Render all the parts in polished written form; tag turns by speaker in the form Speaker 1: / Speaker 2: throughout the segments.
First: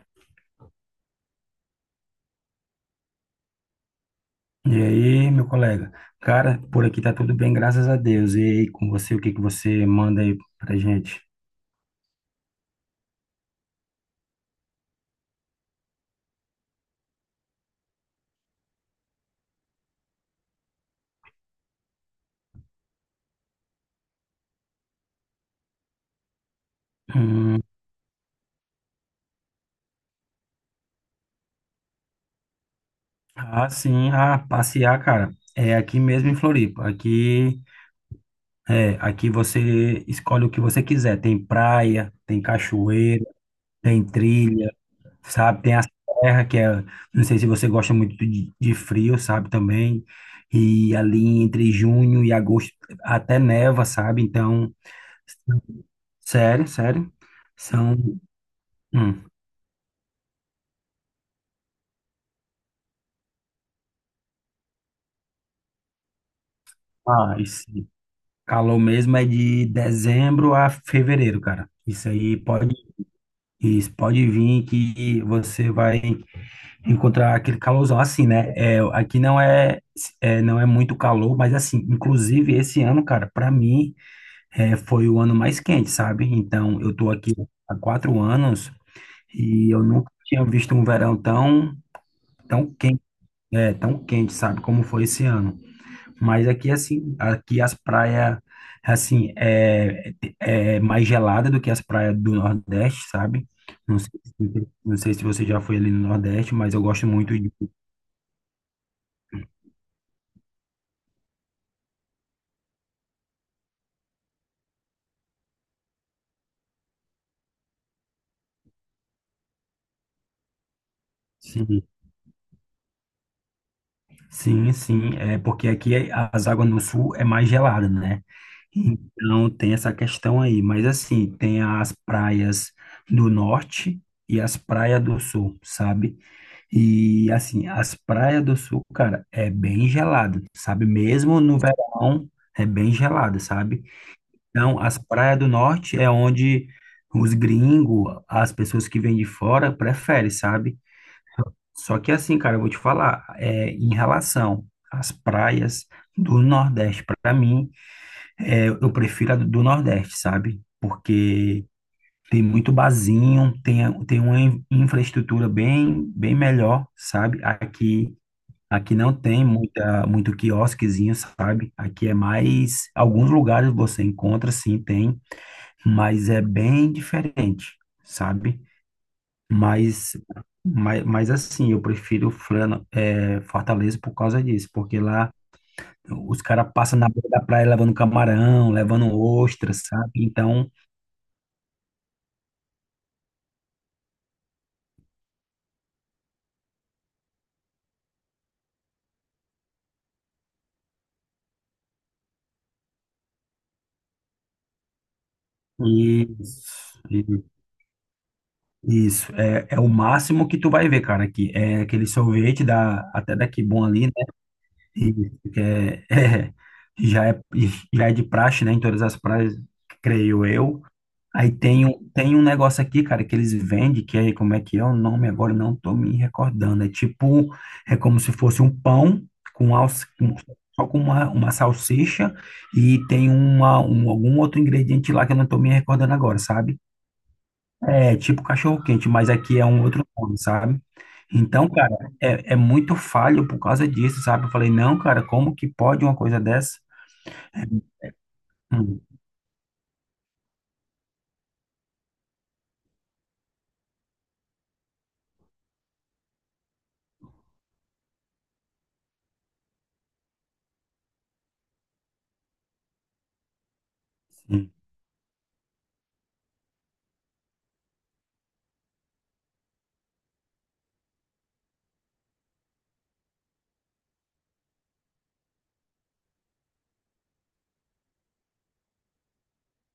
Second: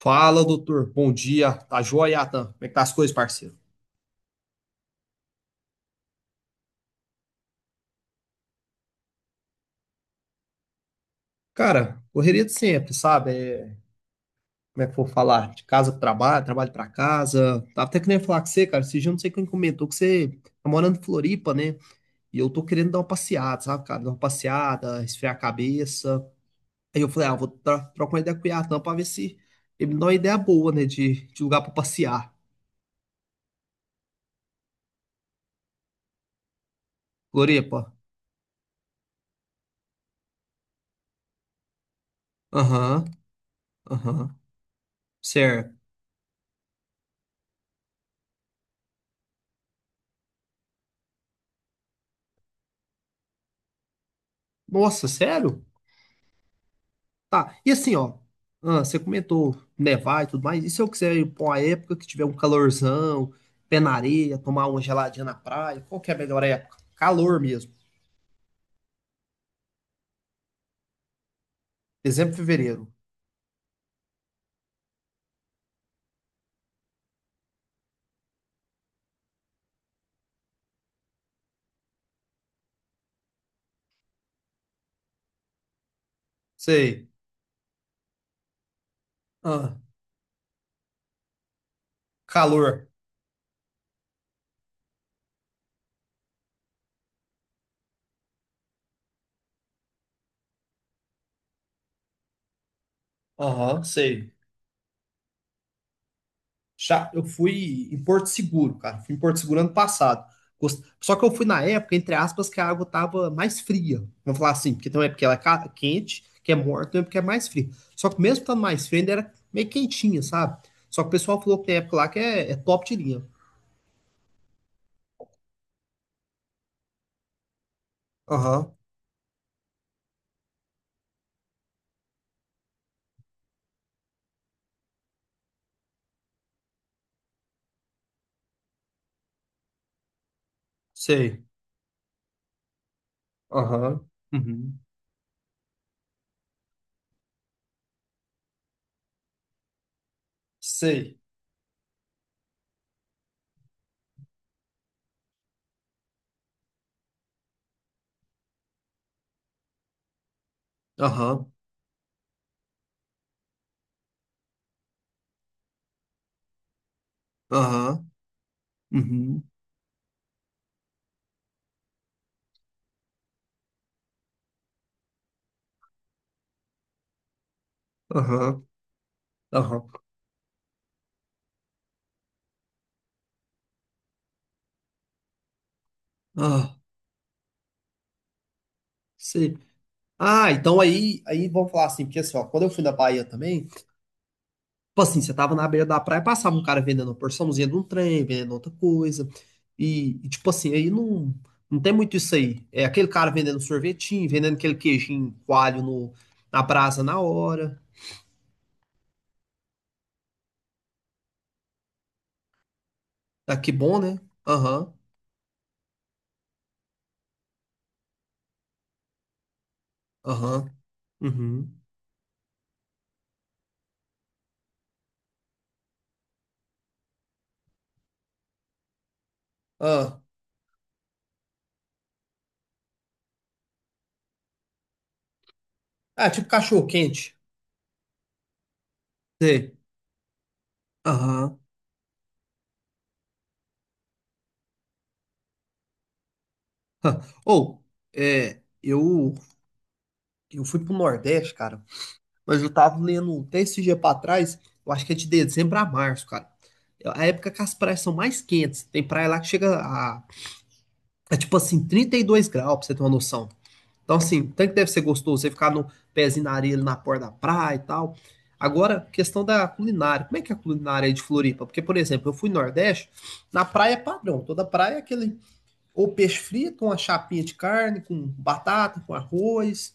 Speaker 1: Fala, doutor. Bom dia. Tá joia, Atan? Como é que tá as coisas, parceiro?
Speaker 2: E aí, meu colega? Cara, por aqui tá tudo bem, graças a Deus. E aí, com você, o que que você manda aí pra gente?
Speaker 1: Cara, correria de sempre, sabe? Como é que eu vou falar? De casa pro trabalho, trabalho pra casa. Tava até querendo falar com você, cara. Esse dia eu não sei quem comentou que você tá morando em Floripa, né? E eu tô querendo dar uma passeada, sabe, cara? Dar uma passeada, esfriar a cabeça. Aí eu falei, ah, eu vou
Speaker 2: Hum,
Speaker 1: trocar uma ideia com o Atan pra ver se ele me dá uma ideia boa, né? De lugar pra passear.
Speaker 2: ah, sim, ah, passear, cara. É aqui mesmo em Floripa. Aqui,
Speaker 1: Floripa.
Speaker 2: é, aqui você escolhe o que você quiser. Tem praia, tem
Speaker 1: Aham,
Speaker 2: cachoeira, tem
Speaker 1: aham.
Speaker 2: trilha, sabe?
Speaker 1: Certo.
Speaker 2: Tem a serra, que é, não sei se você gosta muito de frio, sabe, também. E ali entre junho e agosto até neva, sabe? Então.
Speaker 1: Nossa, sério?
Speaker 2: Sério, sério.
Speaker 1: Tá, e assim,
Speaker 2: São.
Speaker 1: ó, ah, você
Speaker 2: Hum.
Speaker 1: comentou nevar e tudo mais, e se eu quiser ir pra uma época que tiver um calorzão, pé na areia, tomar uma geladinha na praia, qual que é a melhor época?
Speaker 2: Ah,
Speaker 1: Calor mesmo.
Speaker 2: esse calor mesmo é de dezembro a fevereiro, cara.
Speaker 1: Exemplo, fevereiro.
Speaker 2: Isso pode vir que você vai encontrar aquele calorzão assim, né? Aqui não é muito calor, mas assim, inclusive esse ano, cara, para mim foi o ano mais quente, sabe? Então eu
Speaker 1: Sei.
Speaker 2: tô aqui há 4 anos e
Speaker 1: Ah,
Speaker 2: eu nunca tinha visto um verão tão, tão
Speaker 1: calor.
Speaker 2: quente, tão quente, sabe? Como foi esse ano. Mas aqui, assim, aqui as praias, assim, é mais gelada do que as praias do Nordeste, sabe?
Speaker 1: Aham, sei.
Speaker 2: Não sei se você já foi ali no Nordeste, mas eu gosto
Speaker 1: Já, eu
Speaker 2: muito de.
Speaker 1: fui em Porto Seguro, cara. Fui em Porto Seguro ano passado. Só que eu fui na época, entre aspas, que a água tava mais fria. Vamos falar assim, porque tem uma época que ela é quente, que é morta, tem uma época que é mais fria. Só que mesmo estando mais fria, ainda era meio quentinha, sabe? Só que o pessoal falou que tem
Speaker 2: Sim,
Speaker 1: época lá que é top de linha.
Speaker 2: sim, sim, é porque as águas no Sul é mais gelada, né?
Speaker 1: Aham,
Speaker 2: Então tem essa questão aí, mas assim, tem as praias do Norte e as praias do Sul, sabe? E assim, as praias do sul, cara, é bem gelado, sabe? Mesmo
Speaker 1: sei.
Speaker 2: no verão, é bem gelado, sabe?
Speaker 1: Aham, uhum,
Speaker 2: Então, as praias do norte é onde os gringos, as pessoas que vêm de fora, preferem, sabe?
Speaker 1: sei.
Speaker 2: Só que assim, cara, eu vou te falar, em relação às praias do Nordeste, pra mim, eu prefiro a do Nordeste, sabe?
Speaker 1: Aham,
Speaker 2: Porque tem muito barzinho, tem uma infraestrutura bem, bem melhor, sabe?
Speaker 1: aham,
Speaker 2: Aqui. Aqui não
Speaker 1: uhum,
Speaker 2: tem muito quiosquezinho, sabe? Aqui é mais. Alguns lugares você encontra, sim, tem, mas é bem diferente, sabe?
Speaker 1: aham, aham,
Speaker 2: Mas, mas assim, eu prefiro Fortaleza por causa disso, porque lá os caras
Speaker 1: ah,
Speaker 2: passam na beira da praia levando camarão, levando
Speaker 1: sei.
Speaker 2: ostra, sabe?
Speaker 1: Ah,
Speaker 2: Então,
Speaker 1: então aí vamos falar assim, porque assim, ó, quando eu fui na Bahia também. Tipo assim, você tava na beira da praia, passava um cara vendendo uma porçãozinha de um trem, vendendo outra coisa. E tipo assim, aí não, não tem muito isso aí. É aquele cara vendendo sorvetinho, vendendo aquele queijinho coalho no, na
Speaker 2: isso,
Speaker 1: brasa na
Speaker 2: e-
Speaker 1: hora.
Speaker 2: isso é o máximo que tu vai ver, cara, aqui. É aquele sorvete da, até
Speaker 1: Ah,
Speaker 2: daqui
Speaker 1: que
Speaker 2: bom
Speaker 1: bom,
Speaker 2: ali.
Speaker 1: né? Aham,
Speaker 2: Isso, que já é, já é de praxe, né? Em todas as praias, creio
Speaker 1: aham,
Speaker 2: eu. Aí
Speaker 1: uhum.
Speaker 2: tem um negócio aqui, cara, que eles vendem, que é, como é que é o nome agora? Não tô me recordando. É como se fosse um pão com, alça,
Speaker 1: Ah,
Speaker 2: com só com uma salsicha e tem algum outro ingrediente lá que eu não tô me recordando
Speaker 1: ah,
Speaker 2: agora,
Speaker 1: tipo
Speaker 2: sabe?
Speaker 1: cachorro quente.
Speaker 2: É tipo cachorro-quente, mas aqui é
Speaker 1: Sei.
Speaker 2: um outro nome, sabe?
Speaker 1: Aham.
Speaker 2: Então, cara, é muito falho por causa disso, sabe? Eu falei, não, cara, como que pode uma coisa dessa?
Speaker 1: Ah.
Speaker 2: É.
Speaker 1: É,
Speaker 2: Hum.
Speaker 1: eu, eu fui pro Nordeste, cara. Mas eu tava lendo um texto esse dia pra trás, eu acho que é de dezembro a março, cara. É a época que as praias são mais quentes. Tem praia lá que chega a, tipo assim, 32 graus, pra você ter uma noção. Então, assim, tanto
Speaker 2: Sim.
Speaker 1: que deve ser gostoso você ficar no pezinho na areia, ali na porta da praia e tal. Agora, questão da culinária. Como é que é a culinária aí de Floripa? Porque, por exemplo, eu fui no Nordeste, na praia é padrão. Toda praia é aquele ou peixe frito, com uma chapinha de carne, com batata, com arroz.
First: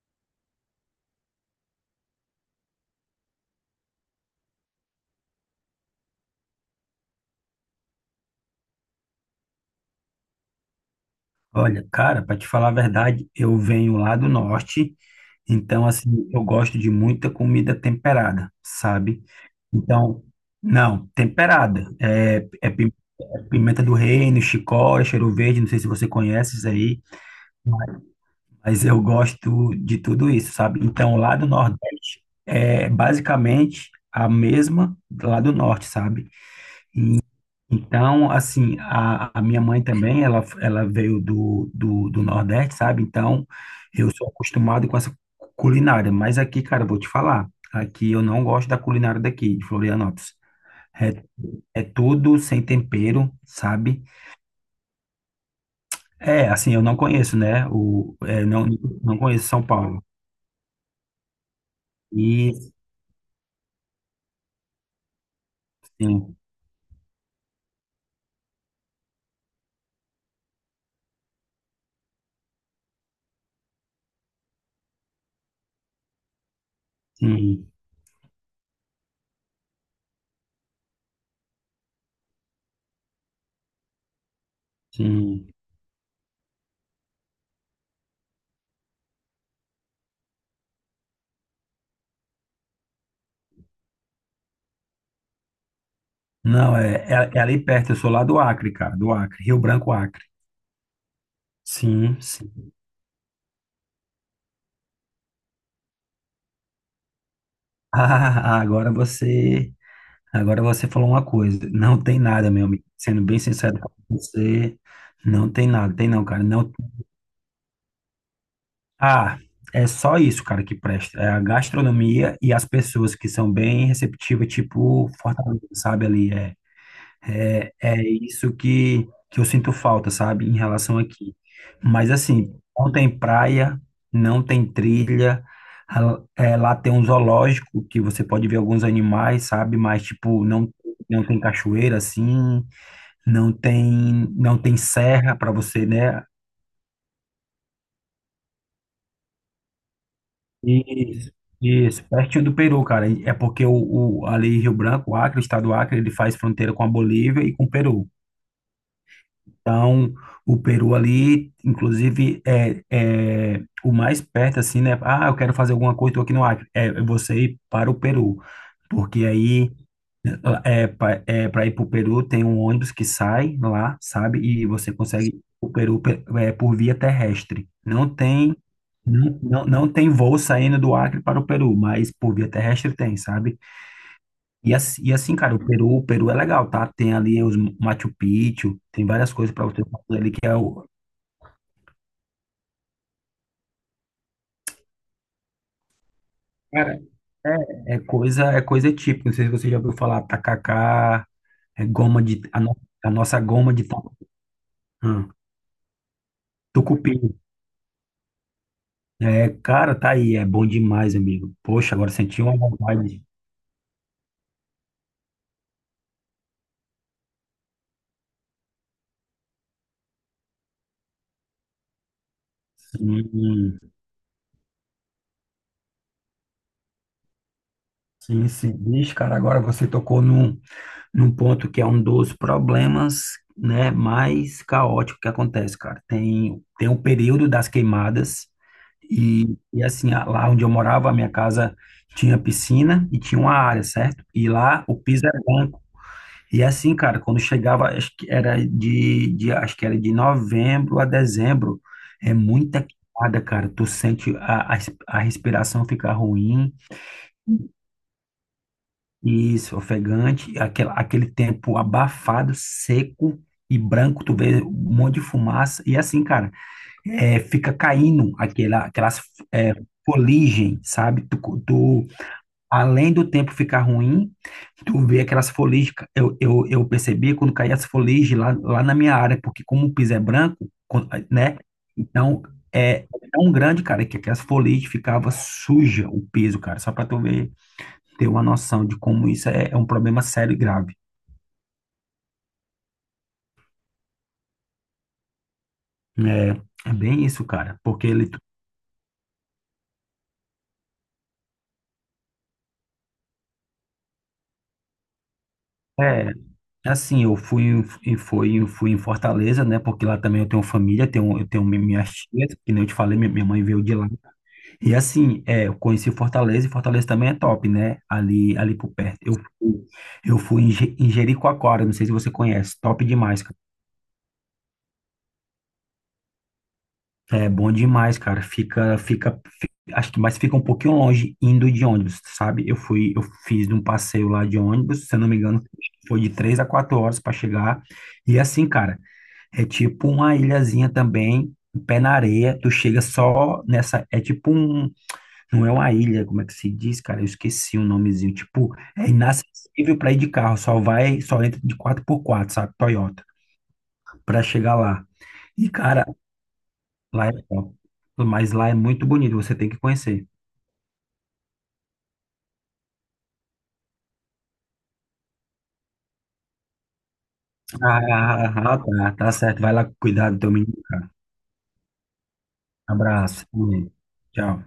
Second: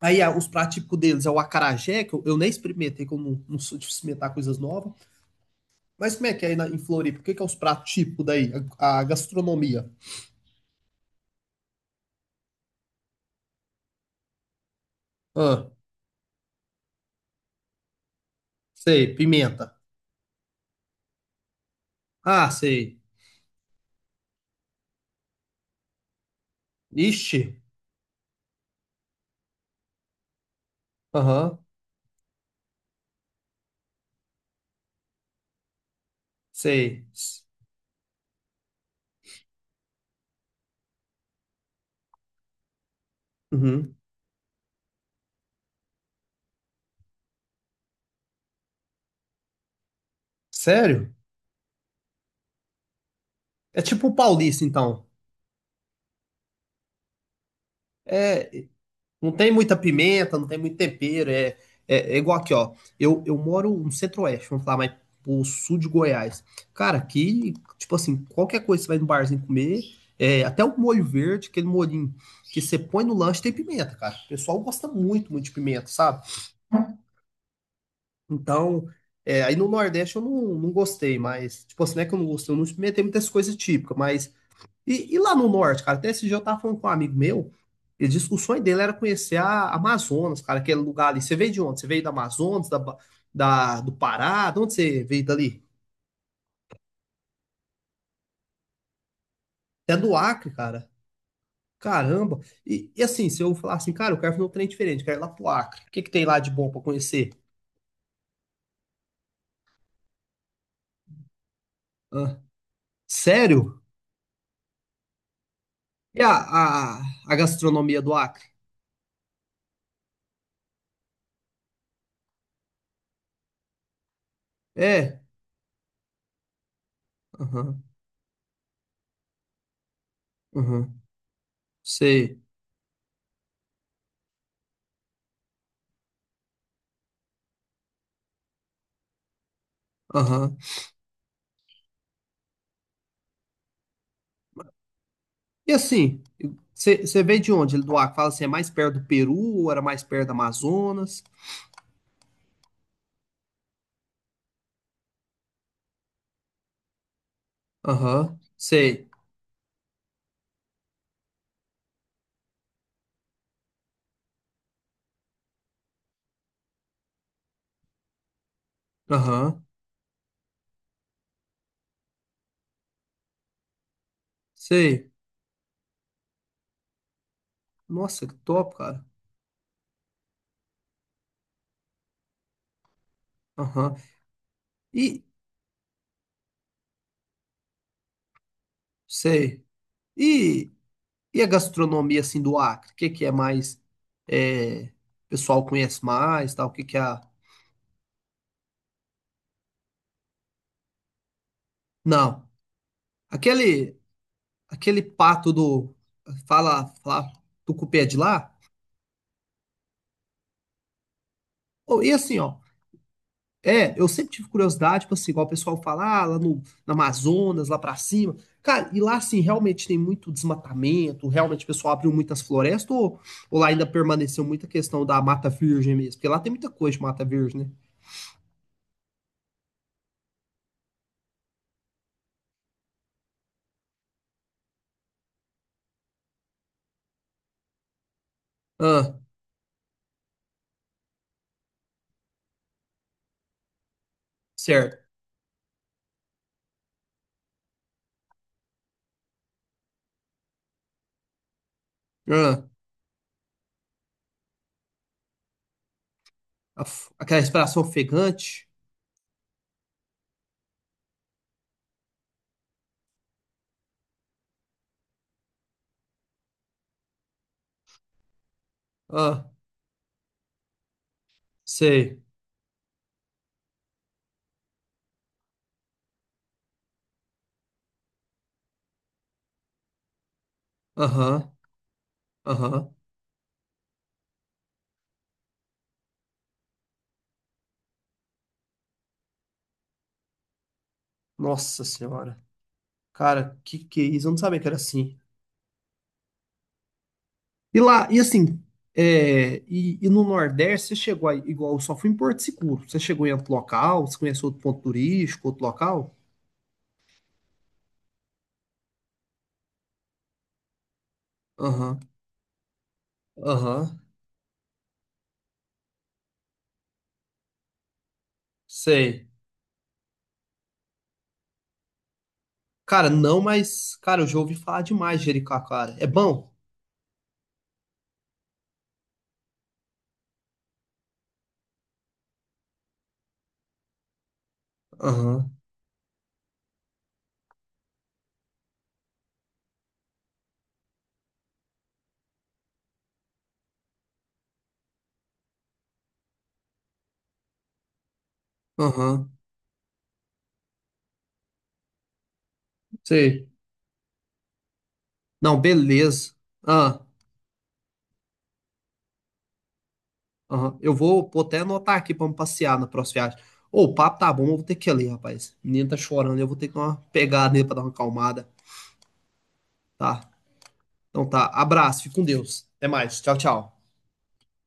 Speaker 1: Aí os pratos típicos deles é o acarajé, que eu nem experimentei, que eu não sou de experimentar coisas novas. Mas como é que é aí em Floripa? O que, que é os pratos típicos daí? A gastronomia.
Speaker 2: Olha, cara, para te falar a verdade, eu venho lá do norte,
Speaker 1: Ah,
Speaker 2: então, assim, eu gosto de muita comida temperada,
Speaker 1: sei,
Speaker 2: sabe?
Speaker 1: pimenta.
Speaker 2: Então, não, temperada. É,
Speaker 1: Ah,
Speaker 2: é pi-
Speaker 1: sei.
Speaker 2: é pimenta do reino, chicória, cheiro verde, não sei se você conhece isso aí.
Speaker 1: Ixi.
Speaker 2: Mas eu gosto de tudo isso, sabe? Então, lá do
Speaker 1: Aham,
Speaker 2: Nordeste é basicamente a mesma lá do Norte, sabe?
Speaker 1: sei.
Speaker 2: Então, assim, a minha mãe também, ela veio do Nordeste, sabe? Então,
Speaker 1: Uhum.
Speaker 2: eu sou acostumado com essa culinária. Mas aqui, cara, eu vou te falar, aqui eu não gosto da culinária daqui, de Florianópolis.
Speaker 1: Sério?
Speaker 2: É, é tudo sem tempero,
Speaker 1: É
Speaker 2: sabe?
Speaker 1: tipo o paulista, então.
Speaker 2: É, assim, eu não conheço, né? O, é,
Speaker 1: É,
Speaker 2: não, não
Speaker 1: não
Speaker 2: conheço
Speaker 1: tem
Speaker 2: São
Speaker 1: muita
Speaker 2: Paulo.
Speaker 1: pimenta, não tem muito tempero. É igual aqui,
Speaker 2: E,
Speaker 1: ó. Eu moro no centro-oeste, vamos falar, mas pro sul de
Speaker 2: sim,
Speaker 1: Goiás. Cara, aqui, tipo assim, qualquer coisa que você vai no barzinho comer, até o molho verde, aquele molhinho que você põe no lanche, tem pimenta, cara. O pessoal gosta muito, muito de pimenta, sabe?
Speaker 2: sim.
Speaker 1: Então, aí no Nordeste eu não gostei, mas, tipo assim, não é que eu não gostei, eu não experimentei muitas coisas típicas, mas e lá no
Speaker 2: Sim.
Speaker 1: norte, cara, até esse dia eu tava falando com um amigo meu, ele disse que o sonho dele era conhecer a Amazonas, cara, aquele lugar ali. Você veio de onde? Você veio da Amazonas, do Pará? De onde você veio dali?
Speaker 2: Não, é ali perto, eu sou lá do Acre, cara, do Acre, Rio Branco,
Speaker 1: Até do
Speaker 2: Acre.
Speaker 1: Acre, cara.
Speaker 2: Sim,
Speaker 1: Caramba.
Speaker 2: sim.
Speaker 1: E assim, se eu falar assim, cara, eu quero fazer um trem diferente, quero ir lá pro Acre. O que que tem lá de bom pra conhecer?
Speaker 2: Ah, agora você falou uma coisa. Não tem
Speaker 1: Hã?
Speaker 2: nada, meu amigo. Sendo bem
Speaker 1: Sério?
Speaker 2: sincero com você, não tem nada, tem
Speaker 1: E
Speaker 2: não, cara. Não.
Speaker 1: a, a gastronomia do Acre?
Speaker 2: Ah, é só isso, cara, que presta. É a gastronomia e as pessoas que são bem receptivas, tipo
Speaker 1: É?
Speaker 2: Fortaleza, sabe ali, é. É,
Speaker 1: Aham,
Speaker 2: é isso que eu sinto falta, sabe, em
Speaker 1: aham,
Speaker 2: relação aqui. Mas
Speaker 1: sei.
Speaker 2: assim, não tem praia, não tem trilha. Ah, é, lá tem um zoológico que você pode ver alguns animais, sabe? Mas tipo,
Speaker 1: Aham.
Speaker 2: não, não tem cachoeira assim, não tem serra para
Speaker 1: E
Speaker 2: você,
Speaker 1: assim,
Speaker 2: né?
Speaker 1: você veio de onde? Ele do Acre? Fala assim, é mais perto do Peru ou era mais perto do Amazonas?
Speaker 2: Isso, isso, pertinho do Peru, cara. É porque o ali Rio Branco, o Acre, o estado do Acre, ele faz fronteira com a Bolívia e com o Peru.
Speaker 1: Aham, sei.
Speaker 2: Então, o Peru ali, inclusive, é o mais perto, assim, né? Ah, eu quero fazer alguma coisa, tô aqui no Acre. É você ir para o Peru. Porque
Speaker 1: Aham,
Speaker 2: aí, para ir para o Peru, tem um ônibus que sai lá, sabe? E você
Speaker 1: sei.
Speaker 2: consegue ir o Peru por via terrestre. Não
Speaker 1: Nossa, que
Speaker 2: tem,
Speaker 1: top, cara.
Speaker 2: não, não, não tem voo saindo do Acre para o Peru, mas por via terrestre tem, sabe?
Speaker 1: Aham.
Speaker 2: E assim, e
Speaker 1: E,
Speaker 2: assim, cara, o Peru é legal, tá? Tem ali os Machu Picchu, tem várias coisas
Speaker 1: Sei.
Speaker 2: para você fazer ali que é
Speaker 1: E,
Speaker 2: o.
Speaker 1: e a gastronomia, assim, do Acre? O que que é mais... É, o pessoal conhece mais, tal? O que que
Speaker 2: Cara,
Speaker 1: é a...
Speaker 2: é coisa típica. Não sei se você já ouviu falar tacacá, é goma de
Speaker 1: Não.
Speaker 2: a, no- a nossa goma de ta-
Speaker 1: Aquele, aquele
Speaker 2: hum,
Speaker 1: pato do... Fala,
Speaker 2: tucupi.
Speaker 1: fala, do cupê de lá?
Speaker 2: É, cara, tá aí, é bom demais, amigo. Poxa,
Speaker 1: Oh,
Speaker 2: agora
Speaker 1: e assim,
Speaker 2: senti
Speaker 1: ó.
Speaker 2: uma vontade.
Speaker 1: Eu sempre tive curiosidade, tipo assim, igual o pessoal fala, ah, lá no Amazonas, lá pra cima. Cara, e lá, assim, realmente tem muito desmatamento, realmente o pessoal abriu muitas florestas, ou lá
Speaker 2: Sim,
Speaker 1: ainda permaneceu muita questão da mata virgem mesmo? Porque lá tem muita coisa de mata virgem, né?
Speaker 2: sim, sim. Bicho, cara, agora você tocou num ponto que é um dos problemas, né, mais caótico que acontece, cara. Tem o período das queimadas
Speaker 1: Ah,
Speaker 2: e assim, lá onde eu morava, a minha casa tinha piscina e tinha uma área, certo? E lá o
Speaker 1: certo.
Speaker 2: piso era branco. E assim, cara, quando chegava, acho que era de novembro a dezembro, é
Speaker 1: Ah,
Speaker 2: muita queimada, cara. Tu sente a respiração ficar ruim.
Speaker 1: aquela respiração ofegante.
Speaker 2: Isso, ofegante, aquele tempo abafado, seco e branco, tu vê um monte de fumaça, e assim, cara, fica caindo aquelas
Speaker 1: Ah,
Speaker 2: é, foligem, sabe? Tu-
Speaker 1: sei.
Speaker 2: Além do tempo ficar ruim, tu vê aquelas foligens, eu percebi quando caía as foligens lá na minha área, porque como o piso é branco, quando-
Speaker 1: Aham,
Speaker 2: né? Então,
Speaker 1: aham.
Speaker 2: é tão grande, cara, que aquelas foligens ficava suja o piso, cara, só pra tu ver ter uma noção de como isso é, é um problema sério e grave.
Speaker 1: Nossa Senhora. Cara, que é isso? Eu não sabia que era assim.
Speaker 2: É bem isso, cara,
Speaker 1: E
Speaker 2: porque
Speaker 1: lá, e
Speaker 2: ele
Speaker 1: assim, no Nordeste, você chegou aí, igual, eu só fui em Porto Seguro. Você chegou em outro local? Você conheceu outro ponto turístico, outro local?
Speaker 2: é é assim, eu fui em- em- fui em- fui em Fortaleza, né? Porque lá também eu tenho família, tenho
Speaker 1: Aham,
Speaker 2: minhas tias, que nem eu te falei, minha mãe veio de
Speaker 1: aham,
Speaker 2: lá. E assim, eu conheci Fortaleza e Fortaleza também é top, né? Ali por perto.
Speaker 1: sei.
Speaker 2: Eu fui em Jericoacoara, não sei se você conhece, top
Speaker 1: Cara, não,
Speaker 2: demais.
Speaker 1: mas, cara, eu já ouvi falar demais de Jericoacoara. É bom?
Speaker 2: É bom demais, cara. Acho que mais fica um pouquinho longe indo de ônibus, sabe? Eu fiz um passeio lá de ônibus, se eu não me
Speaker 1: Aham,
Speaker 2: engano, foi de 3 a 4 horas para chegar. E assim, cara, é tipo uma ilhazinha também, pé na areia. Tu chega só nessa, é tipo um, não é uma ilha, como é que se diz, cara? Eu esqueci o nomezinho. Tipo, é
Speaker 1: aham,
Speaker 2: inacessível para ir de carro, só vai, só entra de 4x4, sabe? Toyota,
Speaker 1: sei.
Speaker 2: para chegar lá.
Speaker 1: Não,
Speaker 2: E, cara,
Speaker 1: beleza. Ah,
Speaker 2: lá é top. Mas lá é muito bonito, você tem que conhecer.
Speaker 1: aham. Eu vou até anotar aqui pra me passear na próxima viagem. Ô, o papo tá bom, eu vou ter que ir ali, rapaz. O menino tá chorando, eu vou ter que dar uma pegada nele pra dar uma
Speaker 2: Ah,
Speaker 1: acalmada.
Speaker 2: ah, ah, tá, tá certo. Vai lá
Speaker 1: Tá.
Speaker 2: cuidar do teu menino, cara.
Speaker 1: Então tá, abraço, fique com Deus. Até mais. Tchau,
Speaker 2: Abraço.
Speaker 1: tchau.
Speaker 2: Tchau.